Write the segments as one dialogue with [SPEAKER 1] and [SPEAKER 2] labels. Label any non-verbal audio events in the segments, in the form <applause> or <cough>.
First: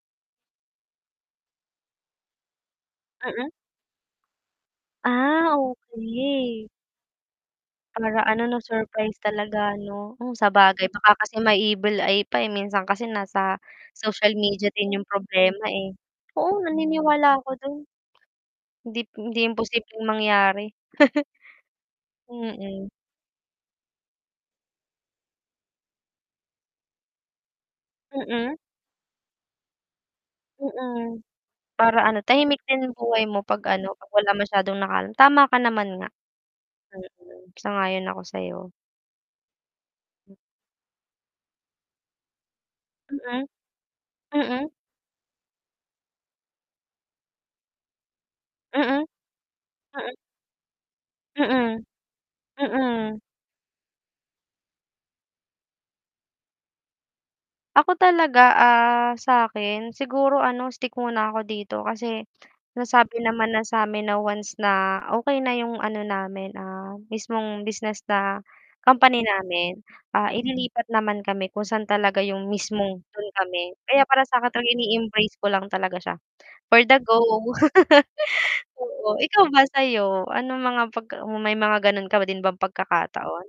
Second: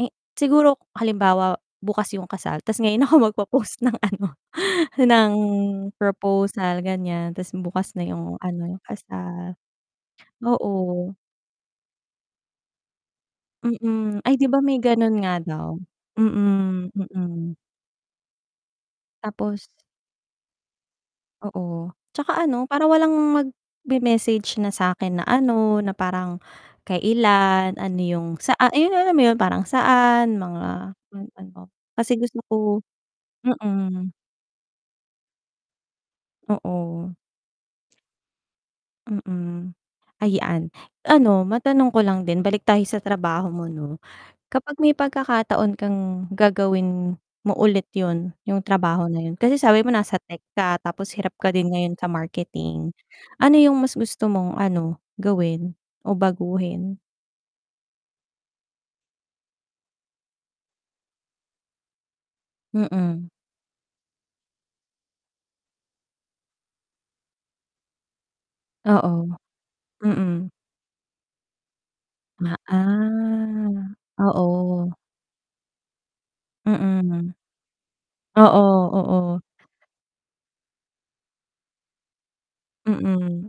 [SPEAKER 1] Eh, siguro halimbawa bukas yung kasal tas ngayon ako
[SPEAKER 2] Mm.
[SPEAKER 1] magpo-post ng ano ng
[SPEAKER 2] Ah, okey.
[SPEAKER 1] proposal, ganyan tas bukas na
[SPEAKER 2] Para
[SPEAKER 1] yung
[SPEAKER 2] ano 'no
[SPEAKER 1] ano yung
[SPEAKER 2] surprise
[SPEAKER 1] kasal,
[SPEAKER 2] talaga 'no? Oh, sabagay baka
[SPEAKER 1] oo.
[SPEAKER 2] kasi may evil eye pa eh, minsan kasi nasa
[SPEAKER 1] Mm,
[SPEAKER 2] social
[SPEAKER 1] ay 'di ba
[SPEAKER 2] media
[SPEAKER 1] may
[SPEAKER 2] din yung
[SPEAKER 1] ganun nga
[SPEAKER 2] problema
[SPEAKER 1] daw,
[SPEAKER 2] eh. Oo,
[SPEAKER 1] mm,
[SPEAKER 2] naniniwala ako
[SPEAKER 1] mm.
[SPEAKER 2] dun. Hindi hindi
[SPEAKER 1] Tapos
[SPEAKER 2] imposibleng mangyari. <chuckles>
[SPEAKER 1] Oo, tsaka ano parang
[SPEAKER 2] Mm.
[SPEAKER 1] walang magme-message na sa'kin na ano na parang kailan, ano yung
[SPEAKER 2] Mm.
[SPEAKER 1] saa ayun yung alam mo yun parang saan mga
[SPEAKER 2] Mm,
[SPEAKER 1] yung ano,
[SPEAKER 2] para
[SPEAKER 1] kasi
[SPEAKER 2] ano
[SPEAKER 1] gusto ko,
[SPEAKER 2] tahimik din yung buhay mo pag ano pag
[SPEAKER 1] mm.
[SPEAKER 2] wala masyadong nakaalam, tama ka naman nga.
[SPEAKER 1] Oo.
[SPEAKER 2] Mm. Sang-ayon yun ako sa'yo.
[SPEAKER 1] Mm, ayan, ano matanong ko lang din balik tayo sa
[SPEAKER 2] Mm.
[SPEAKER 1] trabaho mo 'no.
[SPEAKER 2] Mm.
[SPEAKER 1] Kapag may pagkakataon kang gagawin mo ulit yun yung
[SPEAKER 2] Mm.
[SPEAKER 1] trabaho na yun, kasi sabi mo
[SPEAKER 2] Mm.
[SPEAKER 1] nasa tech ka tapos hirap ka din
[SPEAKER 2] Mm.
[SPEAKER 1] ngayon sa marketing
[SPEAKER 2] Mm.
[SPEAKER 1] ano yung mas gusto mong ano, gawin o baguhin?
[SPEAKER 2] Ako talaga, ah, sa akin siguro ano stick muna ako dito kasi nasabi
[SPEAKER 1] Mm.
[SPEAKER 2] naman na sa amin na once na okey na 'yong ano namin, ah, mismong business na company
[SPEAKER 1] Oo,
[SPEAKER 2] namin, ah,
[SPEAKER 1] mm.
[SPEAKER 2] ililipat naman kami kung saan talaga yung
[SPEAKER 1] Ma
[SPEAKER 2] mismong dun kami, kaya para
[SPEAKER 1] ah,
[SPEAKER 2] sa akin
[SPEAKER 1] oo.
[SPEAKER 2] ini-embrace ko lang talaga siya, for the go.
[SPEAKER 1] Mm.
[SPEAKER 2] <chuckles>
[SPEAKER 1] Oo,
[SPEAKER 2] Oo,
[SPEAKER 1] oo.
[SPEAKER 2] ikaw ba, sa'yo anong mga pagka may mga ganun ka din ba pagkakataon?
[SPEAKER 1] Mm.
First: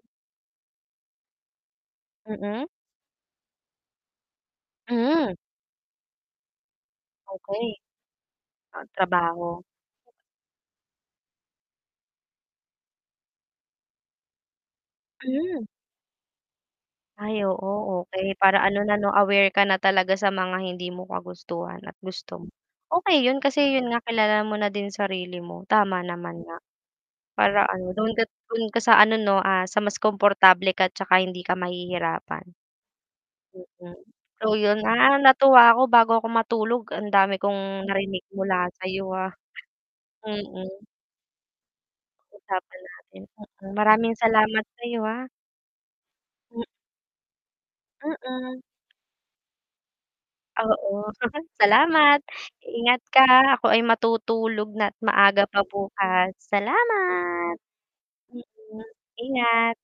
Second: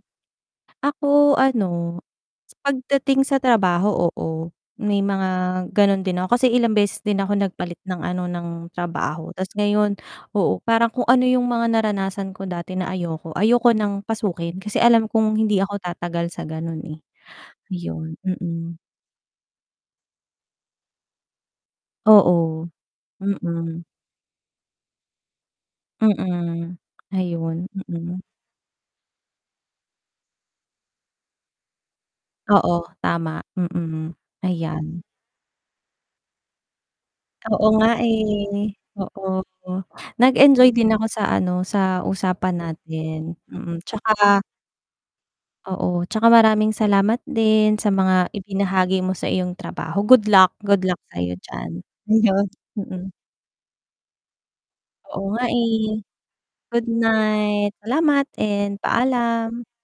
[SPEAKER 1] Ako ano,
[SPEAKER 2] Mm.
[SPEAKER 1] pagdating sa trabaho, oo, may mga
[SPEAKER 2] Hmm.
[SPEAKER 1] ganon din ako kasi ilang beses din ako
[SPEAKER 2] Okey.
[SPEAKER 1] nagpalit ng ano ng trabaho
[SPEAKER 2] Magtrabaho.
[SPEAKER 1] tapos ngayon, oo, parang kung ano yung mga naranasan ko dati na ayoko, ayoko ng pasukin kasi alam kong hindi
[SPEAKER 2] Hmm.
[SPEAKER 1] ako tatagal sa gano'n eh,
[SPEAKER 2] Ay oo,
[SPEAKER 1] 'yon,
[SPEAKER 2] okey. Para
[SPEAKER 1] mm.
[SPEAKER 2] ano na 'no aware ka na talaga sa mga hindi mo kagustuhan at gusto mo.
[SPEAKER 1] Oo,
[SPEAKER 2] Okay yun kasi
[SPEAKER 1] mm.
[SPEAKER 2] yun nga kilala mo na din sarili mo tama naman nga.
[SPEAKER 1] Mm,
[SPEAKER 2] Para
[SPEAKER 1] ayun,
[SPEAKER 2] ano dun ka
[SPEAKER 1] mm.
[SPEAKER 2] dun ka sa ano no, ah, sa mas komportable ka at tsaka hindi ka mahihirapan.
[SPEAKER 1] Oo, tama,
[SPEAKER 2] Mm.
[SPEAKER 1] mm,
[SPEAKER 2] So yun,
[SPEAKER 1] ayan.
[SPEAKER 2] ah, natuwa ako bago ako matulog ang dami
[SPEAKER 1] Oo
[SPEAKER 2] kong
[SPEAKER 1] nga
[SPEAKER 2] narinig mula
[SPEAKER 1] eh,
[SPEAKER 2] sa'yo ah,
[SPEAKER 1] oo, nag-enjoy
[SPEAKER 2] mm.
[SPEAKER 1] din ako sa ano, sa usapan
[SPEAKER 2] Pag-usapan natin,
[SPEAKER 1] natin,
[SPEAKER 2] mm,
[SPEAKER 1] mm,
[SPEAKER 2] maraming
[SPEAKER 1] tsaka
[SPEAKER 2] salamat sa'yo ah.
[SPEAKER 1] oo, tsaka
[SPEAKER 2] M
[SPEAKER 1] maraming salamat din sa mga
[SPEAKER 2] Mm.
[SPEAKER 1] ibinahagi mo sa iyong trabaho, good luck, good
[SPEAKER 2] Oo,
[SPEAKER 1] luck sa'yo
[SPEAKER 2] <chuckles>
[SPEAKER 1] diyan,
[SPEAKER 2] salamat,
[SPEAKER 1] 'yon,
[SPEAKER 2] ingat
[SPEAKER 1] mm.
[SPEAKER 2] ka ah. Ako ay matutulog na't
[SPEAKER 1] Oo nga
[SPEAKER 2] maaga pa
[SPEAKER 1] eh.
[SPEAKER 2] bukas,
[SPEAKER 1] Good
[SPEAKER 2] salamat.
[SPEAKER 1] night, salamat and
[SPEAKER 2] Mm,
[SPEAKER 1] paalam.
[SPEAKER 2] ingat.